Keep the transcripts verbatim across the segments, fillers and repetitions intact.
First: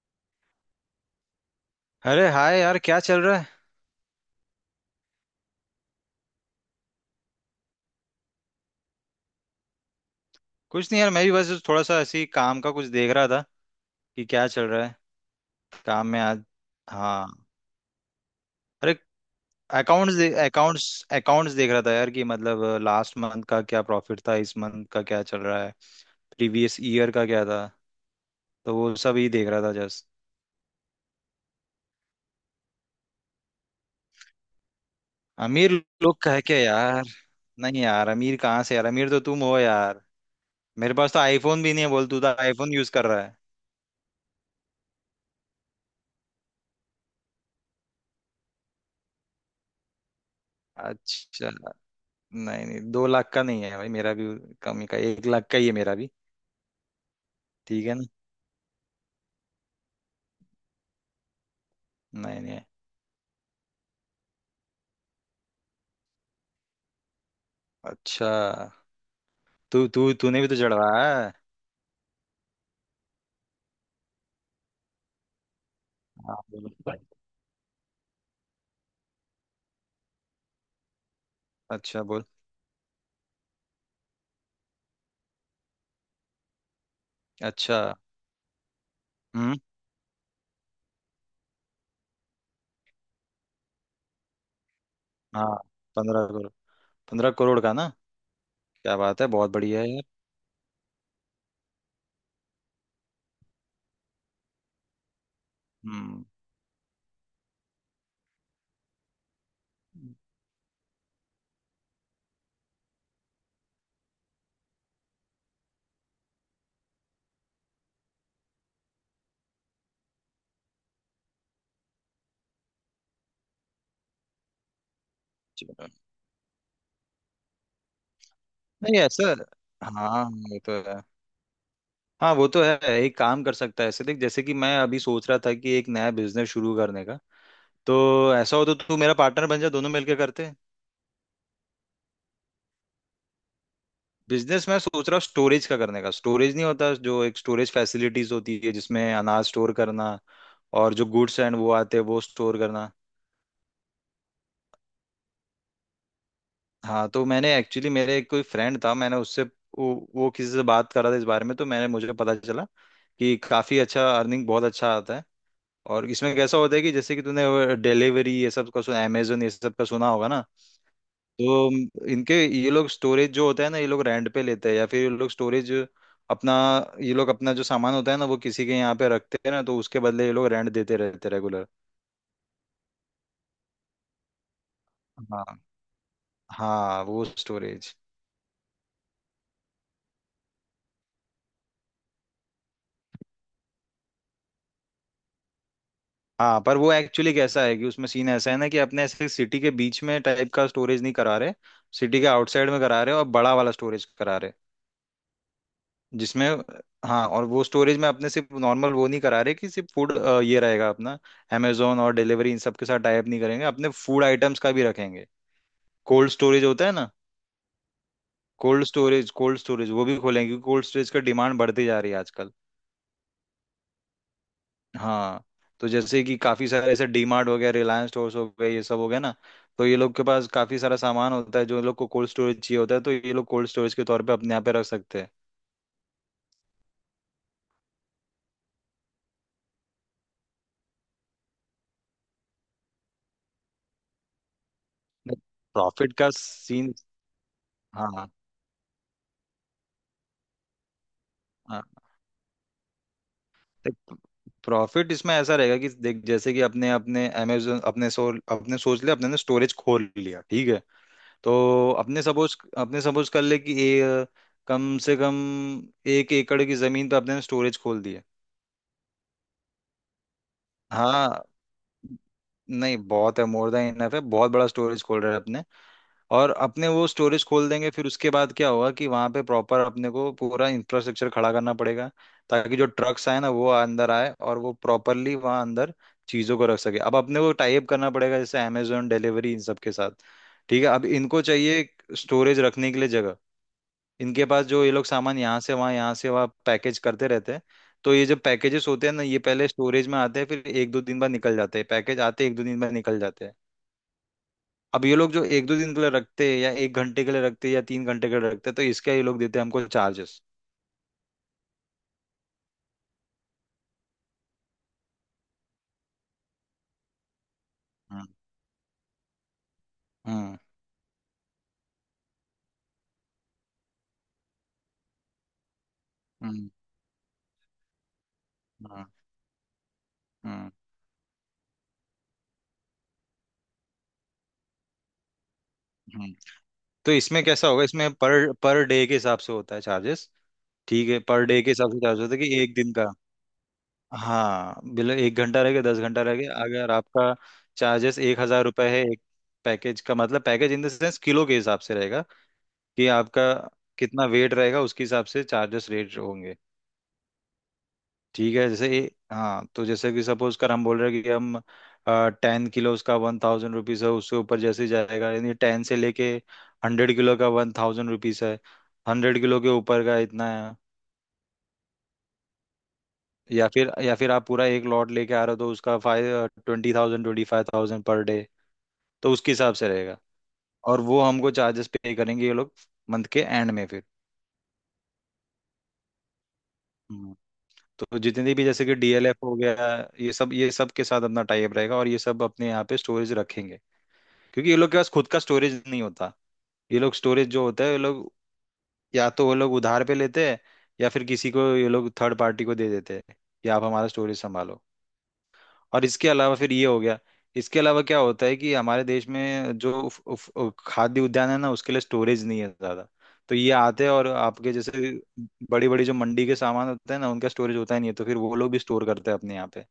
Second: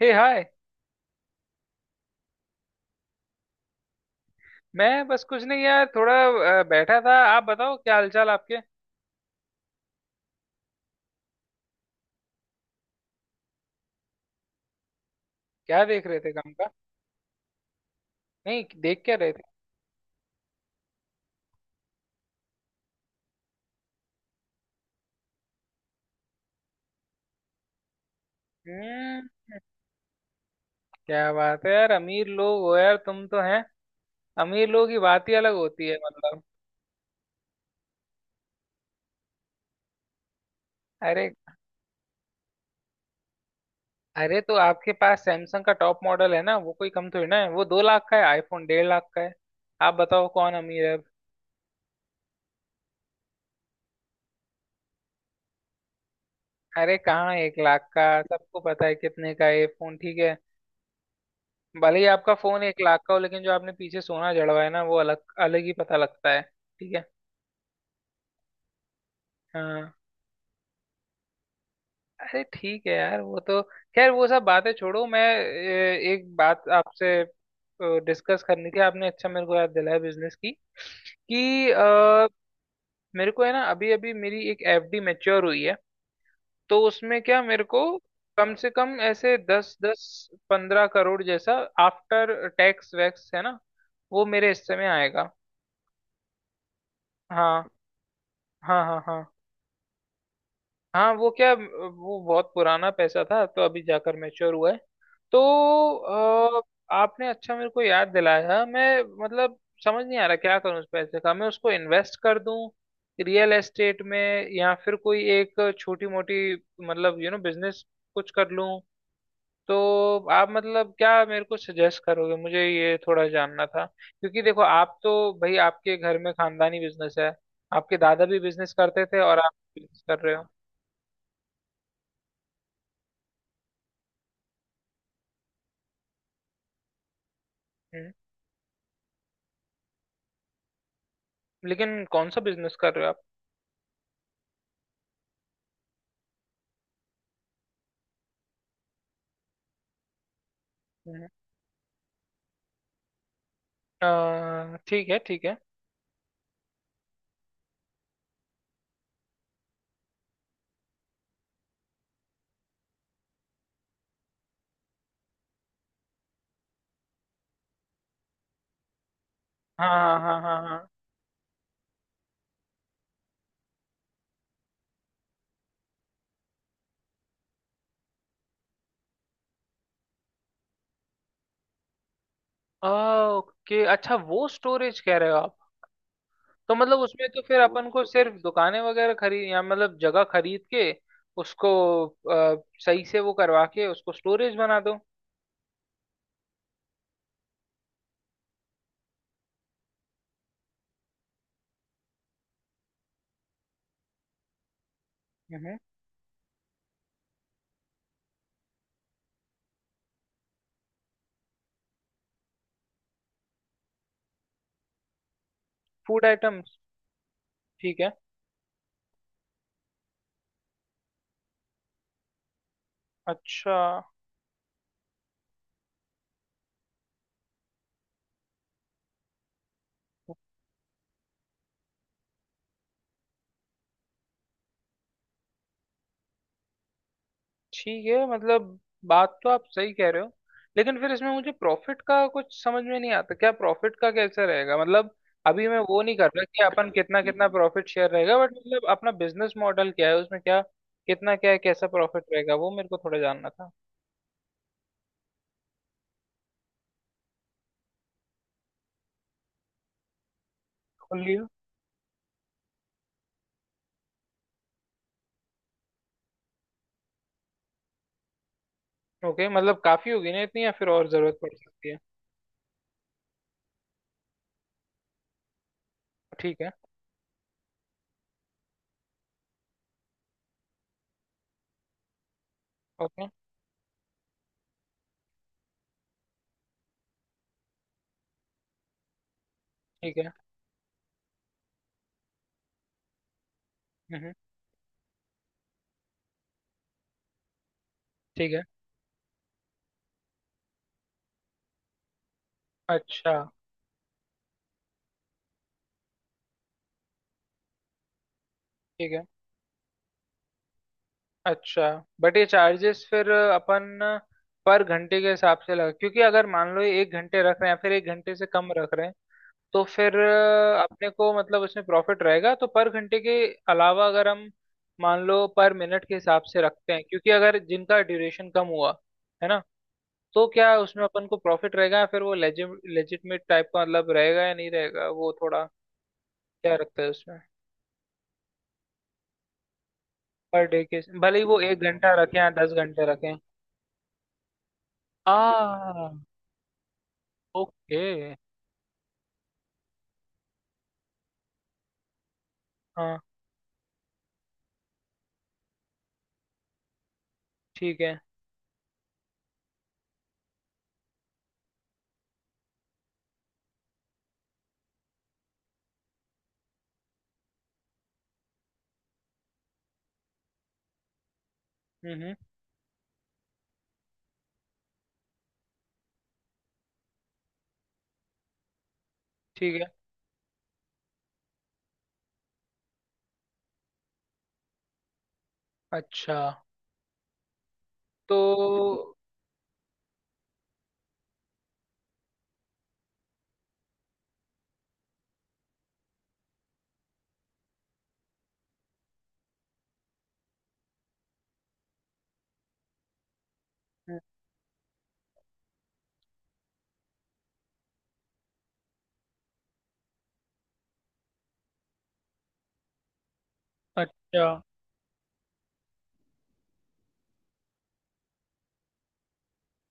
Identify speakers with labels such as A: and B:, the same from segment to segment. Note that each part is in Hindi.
A: हे हाय।
B: अरे हाय यार, क्या चल रहा है।
A: मैं बस कुछ नहीं यार थोड़ा अ, बैठा था। आप बताओ क्या हालचाल आपके।
B: कुछ नहीं यार, मैं भी बस थोड़ा सा ऐसे ही काम का कुछ देख रहा था कि क्या चल रहा है।
A: क्या देख
B: काम
A: रहे
B: में
A: थे
B: आज।
A: काम का।
B: हाँ।
A: नहीं
B: अरे
A: देख क्या रहे थे।
B: अकाउंट्स अकाउंट्स अकाउंट्स देख रहा था यार कि मतलब लास्ट मंथ का क्या प्रॉफिट था, इस मंथ का क्या चल रहा है, प्रीवियस ईयर का क्या था, तो वो सब
A: हम्म।
B: ही देख रहा था जस्ट।
A: क्या बात है यार, अमीर लोग हो यार तुम तो हैं। अमीर लोगों की बात ही अलग
B: अमीर
A: होती है
B: लोग कह
A: मतलब।
B: के यार, नहीं यार, अमीर कहाँ से यार, अमीर तो तुम हो यार। मेरे पास तो
A: अरे।
B: आईफोन भी नहीं है, बोल तू तो आईफोन यूज कर रहा है।
A: अरे तो आपके पास सैमसंग का टॉप मॉडल है ना, वो कोई कम थोड़ी ना है, वो दो लाख का है, आईफोन डेढ़ लाख का है। आप बताओ कौन अमीर है अब?
B: अच्छा, नहीं नहीं दो लाख का नहीं है भाई मेरा भी, कम ही का, एक लाख का ही है मेरा भी।
A: अरे कहाँ एक
B: ठीक
A: लाख
B: है
A: का,
B: ना।
A: सबको पता है कितने का है ये फोन, ठीक है। भले ही आपका
B: नहीं नहीं।
A: फोन एक लाख का हो, लेकिन जो आपने पीछे सोना जड़वा है ना, वो अलग अलग ही पता लगता है, ठीक है।
B: अच्छा, तू
A: हाँ।
B: तू तूने भी तो चढ़वाया है।
A: अरे ठीक है यार वो तो। खैर वो सब बातें छोड़ो, मैं ए, एक
B: हाँ
A: बात
B: बोलो।
A: आपसे डिस्कस करनी थी। आपने अच्छा मेरे को याद दिलाया बिजनेस की, कि
B: अच्छा बोल।
A: अ, मेरे को है ना, अभी अभी मेरी एक एफडी मैच्योर हुई है। तो उसमें क्या, मेरे
B: अच्छा।
A: को कम से कम ऐसे
B: हम्म।
A: दस दस पंद्रह करोड़ जैसा आफ्टर टैक्स वैक्स है ना वो मेरे हिस्से में आएगा।
B: हाँ। पंद्रह करोड़, पंद्रह करोड़
A: हाँ
B: का ना।
A: हाँ
B: क्या
A: हाँ
B: बात
A: हाँ।
B: है, बहुत बढ़िया है यार।
A: हाँ वो क्या, वो बहुत पुराना पैसा था तो अभी जाकर मैच्योर हुआ है। तो
B: हम्म।
A: अ, आपने अच्छा मेरे को याद दिलाया। मैं मतलब समझ नहीं आ रहा क्या करूँ उस पैसे का, मैं उसको इन्वेस्ट कर दूं रियल एस्टेट में, या फिर कोई एक छोटी मोटी मतलब यू नो बिजनेस कुछ कर लूं। तो आप मतलब क्या मेरे को सजेस्ट करोगे, मुझे ये थोड़ा जानना था क्योंकि देखो आप तो, भाई
B: चलो।
A: आपके घर में खानदानी बिजनेस है। आपके दादा भी बिजनेस
B: नहीं
A: करते थे
B: ऐसा।
A: और आप बिजनेस कर
B: हाँ
A: रहे हो।
B: ये तो है। हाँ वो तो है, एक काम कर सकता है, ऐसे देख जैसे कि मैं अभी सोच रहा था कि एक नया बिजनेस शुरू करने का,
A: हम्म।
B: तो ऐसा हो तो तू मेरा पार्टनर बन जा, दोनों मिलके करते हैं।
A: लेकिन कौन सा बिजनेस कर रहे हो आप।
B: बिजनेस मैं सोच रहा हूँ स्टोरेज का करने का। स्टोरेज नहीं होता, जो एक स्टोरेज फैसिलिटीज होती है जिसमें अनाज स्टोर करना और जो
A: हम्म।
B: गुड्स एंड वो आते हैं वो स्टोर करना।
A: अ, ठीक है ठीक है।
B: हाँ तो मैंने एक्चुअली, मेरे एक कोई फ्रेंड था, मैंने उससे वो, वो किसी से बात कर रहा था इस बारे में, तो मैंने मुझे पता चला कि काफी अच्छा अर्निंग बहुत अच्छा आता है। और इसमें कैसा होता है कि जैसे कि तूने डिलीवरी ये सब का सुना, अमेजोन ये सब का
A: हाँ
B: सुना
A: हाँ
B: होगा
A: हाँ
B: ना।
A: हाँ हाँ।
B: तो इनके, ये लोग स्टोरेज जो होता है ना ये लोग रेंट पे लेते हैं, या फिर ये लोग स्टोरेज अपना, ये लोग अपना जो सामान होता है ना वो किसी के यहाँ पे रखते हैं ना, तो उसके बदले ये लोग रेंट देते रहते रेगुलर।
A: आ, ओके अच्छा, वो स्टोरेज कह रहे हो आप।
B: हाँ।
A: तो मतलब
B: हाँ वो
A: उसमें तो फिर अपन
B: स्टोरेज।
A: को सिर्फ दुकानें वगैरह खरीद, या मतलब जगह खरीद के उसको अ, सही से वो करवा के उसको स्टोरेज बना दो।
B: हाँ पर वो एक्चुअली कैसा है कि उसमें सीन ऐसा है ना कि अपने ऐसे सिटी के बीच में टाइप का स्टोरेज नहीं करा रहे, सिटी के आउटसाइड में करा रहे और बड़ा वाला स्टोरेज करा रहे,
A: हम्म।
B: जिसमें, हाँ। और वो स्टोरेज में अपने सिर्फ नॉर्मल वो नहीं करा रहे कि सिर्फ फूड ये रहेगा अपना, अमेजोन और डिलीवरी इन सब के साथ टाई अप नहीं करेंगे, अपने फूड आइटम्स का भी रखेंगे।
A: फूड
B: कोल्ड स्टोरेज
A: आइटम्स,
B: होता है ना,
A: ठीक है।
B: कोल्ड स्टोरेज कोल्ड स्टोरेज वो भी खोलेंगे क्योंकि कोल्ड स्टोरेज का डिमांड बढ़ती जा रही है आजकल।
A: अच्छा।
B: हाँ। तो जैसे कि काफी सारे ऐसे डीमार्ट हो गया, रिलायंस स्टोर्स हो गए, ये सब हो गया ना, तो ये लोग के पास काफी सारा सामान होता है जो लोग को कोल्ड स्टोरेज चाहिए होता है, तो ये लोग कोल्ड स्टोरेज के तौर पे अपने यहाँ पे रख सकते हैं।
A: ठीक है मतलब बात तो आप सही कह रहे हो। लेकिन फिर इसमें मुझे प्रॉफिट का कुछ समझ में नहीं आता, क्या प्रॉफिट का कैसे रहेगा मतलब। अभी मैं वो
B: प्रॉफिट
A: नहीं कर
B: का
A: रहा कि अपन
B: सीन।
A: कितना कितना प्रॉफिट शेयर
B: हाँ।
A: रहेगा, बट मतलब अपना बिजनेस मॉडल क्या है, उसमें क्या कितना क्या है, कैसा
B: हाँ।
A: प्रॉफिट रहेगा, वो मेरे को थोड़ा जानना था।
B: प्रॉफिट इसमें ऐसा रहेगा कि देख, जैसे कि अपने अपने अमेजोन, अपने सो अपने सोच लिया, अपने ने स्टोरेज खोल लिया, ठीक है।
A: खोलिए।
B: तो अपने सपोज अपने सपोज कर ले कि ए, कम से कम एक एकड़ की जमीन पे अपने ने स्टोरेज खोल दी है।
A: ओके मतलब काफी होगी ना इतनी, या फिर और जरूरत
B: हाँ,
A: पड़ सकती है।
B: नहीं बहुत है, मोर देन इनफ है, बहुत बड़ा स्टोरेज खोल रहे हैं अपने। और
A: ठीक है।
B: अपने वो स्टोरेज खोल देंगे, फिर उसके बाद क्या होगा कि वहां पे प्रॉपर अपने को पूरा इंफ्रास्ट्रक्चर खड़ा करना पड़ेगा, ताकि जो
A: ओके।
B: ट्रक्स आए ना वो अंदर आए और वो प्रॉपरली वहां अंदर चीजों को रख सके। अब अपने को टाइप करना पड़ेगा जैसे अमेजोन डिलीवरी इन सब के साथ।
A: ठीक है।
B: ठीक है, अब इनको चाहिए स्टोरेज रखने के लिए जगह।
A: हम्म।
B: इनके पास जो, ये लोग सामान यहाँ से वहाँ, यहाँ से वहाँ पैकेज करते रहते हैं, तो ये जो
A: ठीक है।
B: पैकेजेस होते हैं ना ये पहले स्टोरेज में आते हैं फिर एक दो दिन बाद निकल जाते हैं, पैकेज आते हैं एक दो दिन बाद निकल
A: अच्छा।
B: जाते हैं। अब ये लोग जो एक दो दिन के लिए रखते हैं या एक घंटे के लिए रखते हैं या तीन घंटे के लिए रखते हैं, तो
A: ठीक
B: इसका ये
A: है।
B: लोग देते हैं हमको चार्जेस।
A: अच्छा। बट ये चार्जेस फिर अपन पर घंटे के हिसाब से लगा, क्योंकि अगर मान लो ये एक घंटे रख रहे हैं या फिर एक
B: हम्म।
A: घंटे से कम रख रहे हैं, तो फिर
B: हम्म।
A: अ, अपने को मतलब उसमें प्रॉफिट रहेगा, तो पर घंटे के अलावा अगर हम मान लो पर मिनट के हिसाब से
B: हम्म।
A: रखते हैं, क्योंकि अगर जिनका ड्यूरेशन कम हुआ
B: हम्म।
A: है ना, तो
B: हम्म।
A: क्या उसमें अपन को प्रॉफिट रहेगा या फिर वो लेजिटमेट टाइप का मतलब रहेगा या नहीं रहेगा, वो थोड़ा
B: हम्म।
A: क्या रखते हैं
B: तो
A: उसमें।
B: इसमें कैसा होगा, इसमें पर पर डे के हिसाब से होता है चार्जेस।
A: पर डे के,
B: ठीक है,
A: भले ही
B: पर
A: वो
B: डे के
A: एक
B: हिसाब से
A: घंटा
B: चार्ज होता
A: रखें
B: है
A: या
B: कि
A: दस
B: एक दिन का।
A: घंटे रखें।
B: हाँ, बिल एक घंटा रह गया, दस
A: आ।
B: घंटा रह गया, अगर आपका
A: ओके।
B: चार्जेस एक हजार रुपये है एक पैकेज का, मतलब package in the sense kilo के हिसाब से रहेगा कि
A: हाँ
B: आपका कितना वेट रहेगा, उसके हिसाब से चार्जेस रेट होंगे।
A: ठीक है।
B: ठीक है, जैसे ए, हाँ, तो जैसे कि सपोज कर हम बोल रहे हैं कि हम टेन किलो उसका वन थाउजेंड रुपीज़ है, उससे ऊपर जैसे ही जाएगा, यानी टेन से लेके हंड्रेड किलो का वन थाउजेंड रुपीज़ है, हंड्रेड किलो के ऊपर का इतना है।
A: हम्म।
B: या फिर या फिर आप पूरा एक लॉट लेके आ रहे हो, तो उसका five twenty thousand, twenty five thousand per day, तो उसके हिसाब
A: ठीक है।
B: से रहेगा। और वो हमको चार्जेस पे करेंगे ये लोग मंथ के एंड में फिर।
A: अच्छा।
B: हम्म। तो
A: तो
B: जितनी भी जैसे कि डीएलएफ हो गया, ये सब, ये सब के साथ अपना टाइप रहेगा और ये सब अपने यहाँ पे स्टोरेज रखेंगे, क्योंकि ये लोग के पास खुद का स्टोरेज नहीं होता। ये लोग स्टोरेज जो होता है, ये लोग या तो वो लोग उधार पे लेते हैं, या फिर किसी को ये लोग थर्ड पार्टी को दे देते हैं कि आप हमारा
A: हम्म,
B: स्टोरेज संभालो। और इसके अलावा फिर ये हो गया। इसके अलावा क्या होता है कि हमारे देश में जो उफ, उफ, उफ, खाद्य उद्यान है ना उसके लिए स्टोरेज नहीं है ज्यादा, तो ये आते हैं और
A: अच्छा,
B: आपके जैसे बड़ी बड़ी जो मंडी के सामान होते हैं ना उनका स्टोरेज होता ही नहीं है, तो फिर वो लोग भी स्टोर करते हैं अपने यहाँ पे,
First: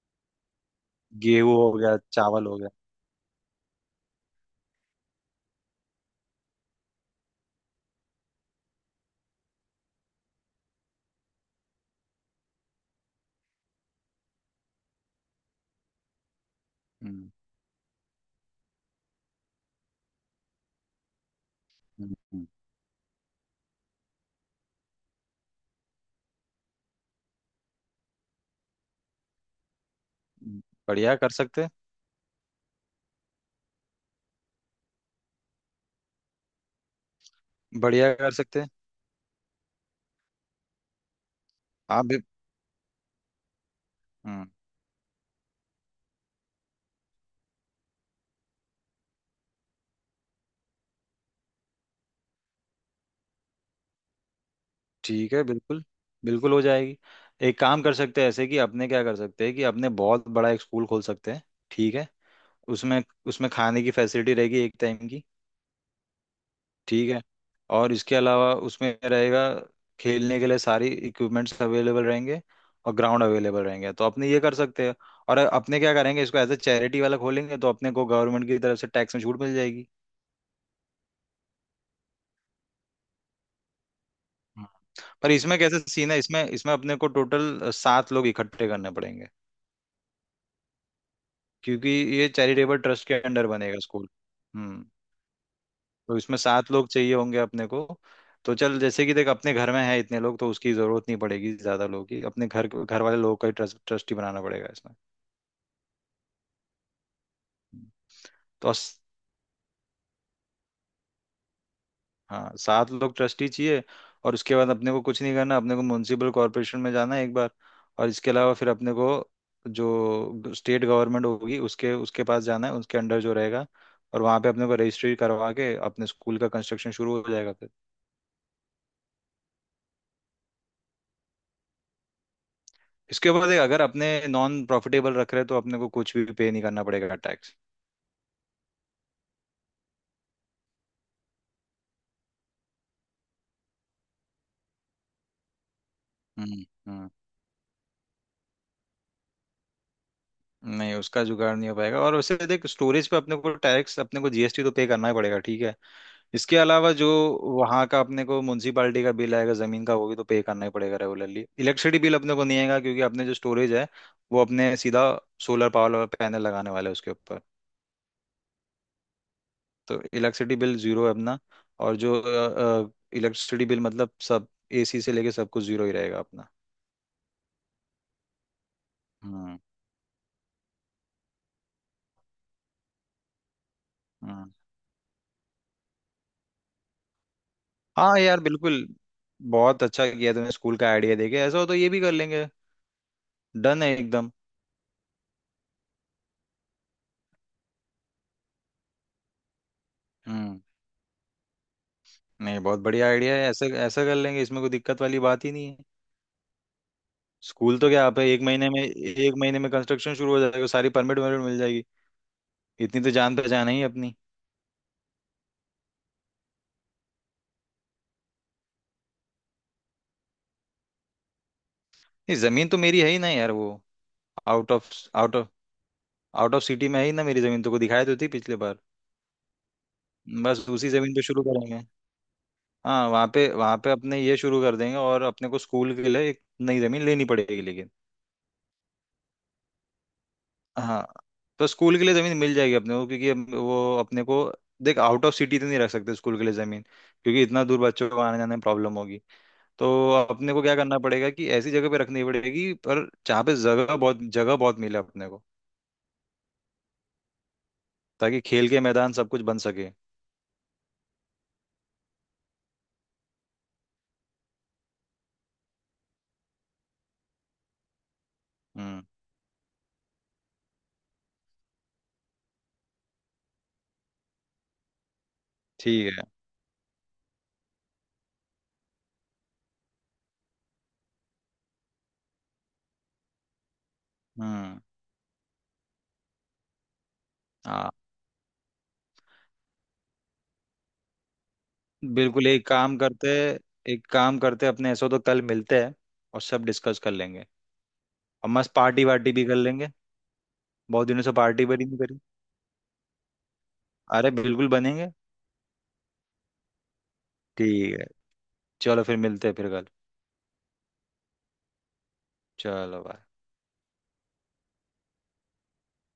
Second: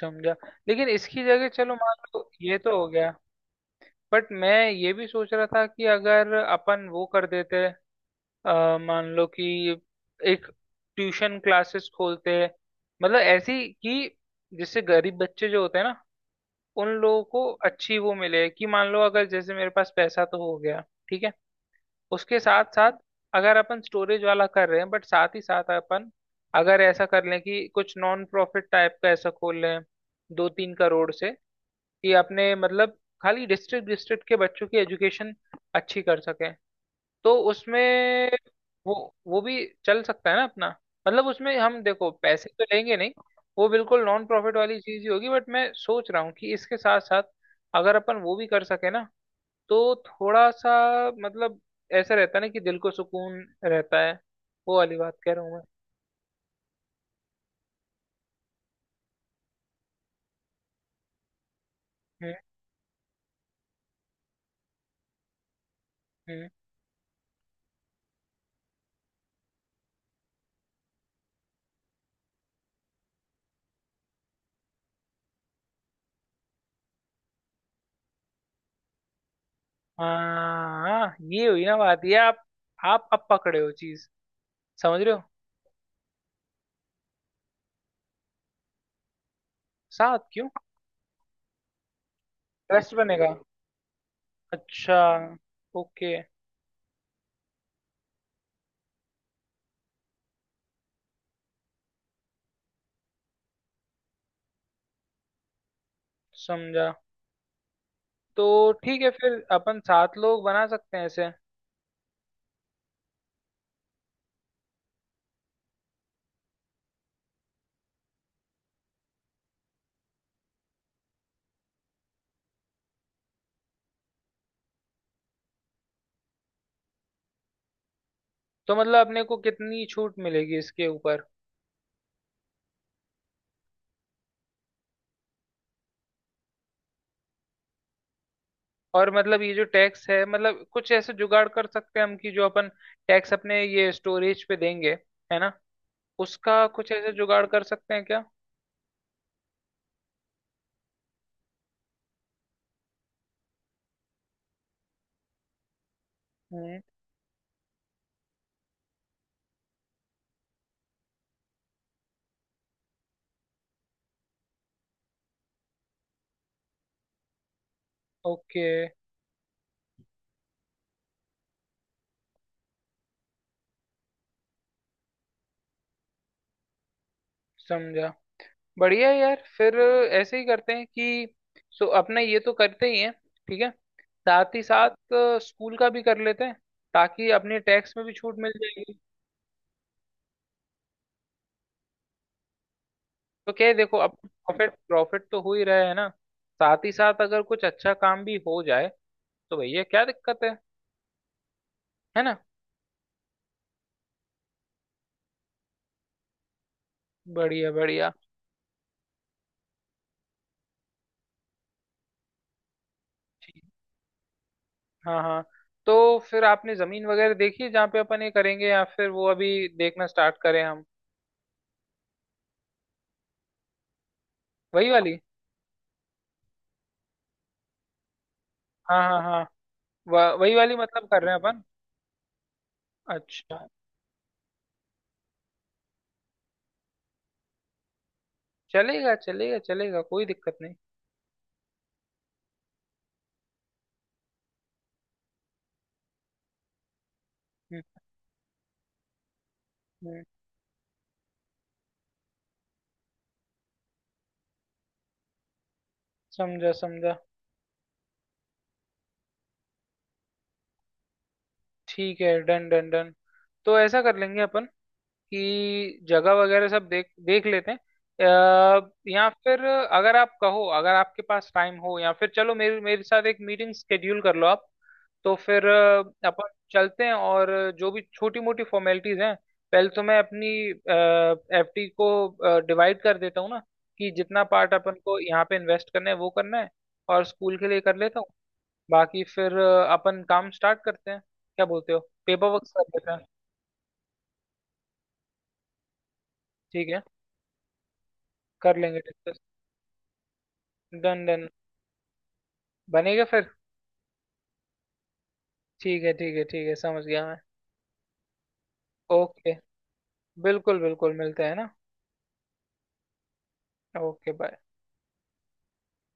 A: समझा। लेकिन इसकी जगह,
B: गेहूं हो
A: चलो मान
B: गया,
A: लो
B: चावल हो
A: ये
B: गया।
A: तो हो गया, बट मैं ये भी सोच रहा था कि अगर अपन वो कर देते, अ, मान लो कि एक ट्यूशन क्लासेस खोलते, मतलब ऐसी कि जिससे गरीब बच्चे जो होते हैं ना उन लोगों
B: हम्म।
A: को अच्छी वो मिले, कि मान लो अगर जैसे मेरे पास पैसा तो हो गया, ठीक है।
B: हम्म।
A: उसके
B: हम्म।
A: साथ साथ अगर अपन स्टोरेज वाला कर रहे हैं, बट साथ ही साथ अपन अगर ऐसा कर लें कि कुछ नॉन प्रॉफिट टाइप का ऐसा खोल लें दो
B: हम्म।
A: तीन करोड़
B: बढ़िया
A: से,
B: कर सकते हैं।
A: कि अपने मतलब खाली डिस्ट्रिक्ट डिस्ट्रिक्ट के बच्चों की एजुकेशन अच्छी कर सकें, तो
B: बढ़िया
A: उसमें
B: कर सकते हैं।
A: वो वो भी चल सकता है ना अपना। मतलब उसमें हम,
B: आप
A: देखो,
B: भी।
A: पैसे तो लेंगे नहीं, वो बिल्कुल नॉन
B: हम्म,
A: प्रॉफिट वाली चीज ही होगी, बट मैं सोच रहा हूँ कि इसके साथ साथ अगर अपन वो भी कर सके ना तो थोड़ा सा मतलब ऐसा रहता है ना कि दिल को सुकून रहता है, वो वाली बात
B: ठीक
A: कह
B: है,
A: रहा हूँ मैं।
B: बिल्कुल बिल्कुल हो जाएगी। एक काम कर सकते हैं ऐसे, कि अपने क्या कर सकते हैं कि अपने बहुत बड़ा एक स्कूल खोल सकते हैं, ठीक है।
A: हम्म
B: उसमें, उसमें खाने की फैसिलिटी रहेगी एक टाइम की,
A: हम्म।
B: ठीक है। और इसके अलावा उसमें रहेगा खेलने के लिए सारी इक्विपमेंट्स अवेलेबल रहेंगे, और ग्राउंड अवेलेबल रहेंगे, तो अपने ये कर सकते हैं। और अपने क्या करेंगे, इसको एज ए चैरिटी वाला खोलेंगे तो अपने को गवर्नमेंट की तरफ से टैक्स में छूट मिल जाएगी।
A: हाँ, ये हुई ना बात, ये आप आप अब पकड़े हो चीज।
B: हम्म।
A: समझ रहे हो।
B: पर इसमें कैसे सीन है, इसमें इसमें अपने को टोटल सात लोग इकट्ठे करने पड़ेंगे,
A: साथ क्यों।
B: क्योंकि ये चैरिटेबल
A: ट्रस्ट
B: ट्रस्ट के
A: बनेगा।
B: अंडर बनेगा स्कूल। हम्म।
A: अच्छा। ओके।
B: तो इसमें सात लोग चाहिए होंगे अपने को, तो चल जैसे कि देख अपने घर में है इतने लोग तो उसकी जरूरत नहीं पड़ेगी ज्यादा लोगों की, अपने घर, घर वाले लोगों का ही ट्रस्ट, ट्रस्टी बनाना पड़ेगा इसमें।
A: समझा।
B: हम्म।
A: तो
B: तो अस-
A: ठीक है, फिर अपन सात लोग बना सकते हैं ऐसे।
B: हाँ, सात लोग ट्रस्टी चाहिए, और उसके बाद अपने को कुछ नहीं करना, अपने को म्यूनसिपल कॉरपोरेशन में जाना है एक बार, और इसके अलावा फिर अपने को जो स्टेट गवर्नमेंट होगी उसके उसके पास जाना है, उसके अंडर जो रहेगा, और वहाँ पे अपने को रजिस्ट्री करवा के अपने स्कूल का कंस्ट्रक्शन शुरू हो जाएगा।
A: तो मतलब अपने को कितनी छूट मिलेगी इसके ऊपर।
B: इसके ऊपर देख, अगर अपने नॉन प्रॉफिटेबल रख रहे हैं तो अपने को कुछ भी पे नहीं करना पड़ेगा टैक्स।
A: और मतलब ये जो टैक्स है, मतलब कुछ ऐसे जुगाड़ कर सकते हैं हम, कि जो अपन टैक्स अपने ये स्टोरेज पे देंगे है ना,
B: हम्म।
A: उसका कुछ
B: हम्म।
A: ऐसे जुगाड़ कर सकते हैं क्या।
B: नहीं, उसका जुगाड़ नहीं हो पाएगा, और वैसे देख स्टोरेज पे अपने को टैक्स, अपने को जीएसटी तो पे करना ही पड़ेगा, ठीक है। इसके
A: हम्म।
B: अलावा जो वहाँ का अपने को म्यूनसिपालिटी का बिल आएगा जमीन का, वो भी तो पे करना ही पड़ेगा रेगुलरली। इलेक्ट्रिसिटी बिल अपने को नहीं आएगा क्योंकि अपने जो स्टोरेज है वो अपने सीधा सोलर पावर पैनल लगाने वाले हैं उसके ऊपर।
A: ओके
B: तो इलेक्ट्रिसिटी बिल जीरो है अपना। और जो इलेक्ट्रिसिटी बिल, मतलब सब एसी से लेके सब कुछ जीरो ही रहेगा अपना।
A: समझा। बढ़िया है यार, फिर ऐसे ही करते हैं, कि सो अपने ये तो करते ही हैं ठीक है।
B: हाँ।
A: साथ ही साथ स्कूल का भी कर लेते हैं, ताकि अपने टैक्स में भी
B: हाँ
A: छूट
B: यार
A: मिल
B: बिल्कुल,
A: जाएगी।
B: बहुत अच्छा किया तुमने स्कूल का आइडिया देके, ऐसा हो तो ये भी कर लेंगे।
A: तो क्या है,
B: डन है
A: देखो अब
B: एकदम।
A: प्रॉफिट प्रॉफिट तो हो ही रहा है ना, साथ ही साथ अगर कुछ अच्छा काम भी हो जाए, तो भैया क्या दिक्कत है
B: हम्म।
A: है ना।
B: नहीं बहुत बढ़िया आइडिया है, ऐसा ऐसा कर लेंगे, इसमें कोई दिक्कत वाली बात ही नहीं है।
A: बढ़िया
B: स्कूल तो क्या,
A: बढ़िया।
B: आप एक महीने में एक महीने में कंस्ट्रक्शन शुरू हो जाएगा, सारी परमिट वर्मिट मिल जाएगी, इतनी तो जान पहचान है ही अपनी।
A: हाँ हाँ। तो फिर आपने जमीन वगैरह देखी है जहाँ पे अपन ये करेंगे, या फिर वो अभी देखना स्टार्ट करें हम।
B: नहीं जमीन तो मेरी है ही ना यार वो, आउट ऑफ
A: वही वाली।
B: Out of out of city में है ही ना मेरी जमीन, तो को दिखाई तो थी पिछले बार।
A: हाँ हाँ हाँ। व- वही
B: बस
A: वाली
B: उसी
A: मतलब
B: जमीन पे
A: कर रहे हैं
B: शुरू
A: अपन।
B: करेंगे। हाँ वहाँ पे
A: अच्छा।
B: वहाँ पे अपने ये शुरू कर देंगे, और अपने को स्कूल के लिए एक नई जमीन लेनी पड़ेगी लेकिन।
A: चलेगा चलेगा चलेगा, कोई दिक्कत नहीं।
B: हाँ। तो स्कूल के लिए जमीन मिल जाएगी अपने को, क्योंकि अब वो अपने को, देख आउट ऑफ सिटी तो नहीं रख सकते स्कूल के लिए जमीन क्योंकि इतना दूर
A: हम्म।
B: बच्चों को आने जाने में प्रॉब्लम होगी। तो
A: हम्म,
B: अपने को क्या करना पड़ेगा कि ऐसी जगह पे रखनी पड़ेगी पर जहाँ पे जगह बहुत, जगह बहुत मिले अपने को,
A: समझा समझा।
B: ताकि खेल के मैदान सब कुछ बन सके।
A: ठीक है, डन डन डन। तो ऐसा कर लेंगे अपन, कि जगह वगैरह सब देख देख लेते हैं। अ,
B: हम्म।
A: या फिर अगर आप कहो, अगर आपके पास टाइम हो या फिर, चलो मेरे मेरे साथ एक मीटिंग स्केड्यूल कर लो आप। तो फिर अ,
B: ठीक है।
A: अपन चलते हैं और जो भी छोटी मोटी फॉर्मेलिटीज हैं, पहले तो मैं अपनी एफडी को डिवाइड कर देता हूँ ना, कि जितना पार्ट
B: हम्म।
A: अपन को यहाँ पे इन्वेस्ट करना है वो करना है, और स्कूल के लिए
B: हाँ
A: कर लेता हूँ। बाकी फिर अ, अपन काम स्टार्ट करते हैं, क्या बोलते हो। पेपर
B: बिल्कुल।
A: वर्क
B: एक
A: कर
B: काम
A: लेते हैं।
B: करते एक काम करते अपने, ऐसा हो तो कल मिलते हैं और सब
A: ठीक
B: डिस्कस
A: है।
B: कर लेंगे, और मस्त
A: कर लेंगे
B: पार्टी वार्टी
A: डिस्कस।
B: भी कर लेंगे, बहुत दिनों
A: डन
B: से
A: डन।
B: पार्टी बड़ी नहीं करी।
A: बनेगा फिर।
B: अरे बिल्कुल बनेंगे।
A: ठीक है ठीक है ठीक है, समझ गया मैं।
B: ठीक है, चलो फिर मिलते
A: ओके।
B: हैं फिर कल।
A: बिल्कुल बिल्कुल मिलते हैं ना।
B: चलो बाय।
A: Okay bye.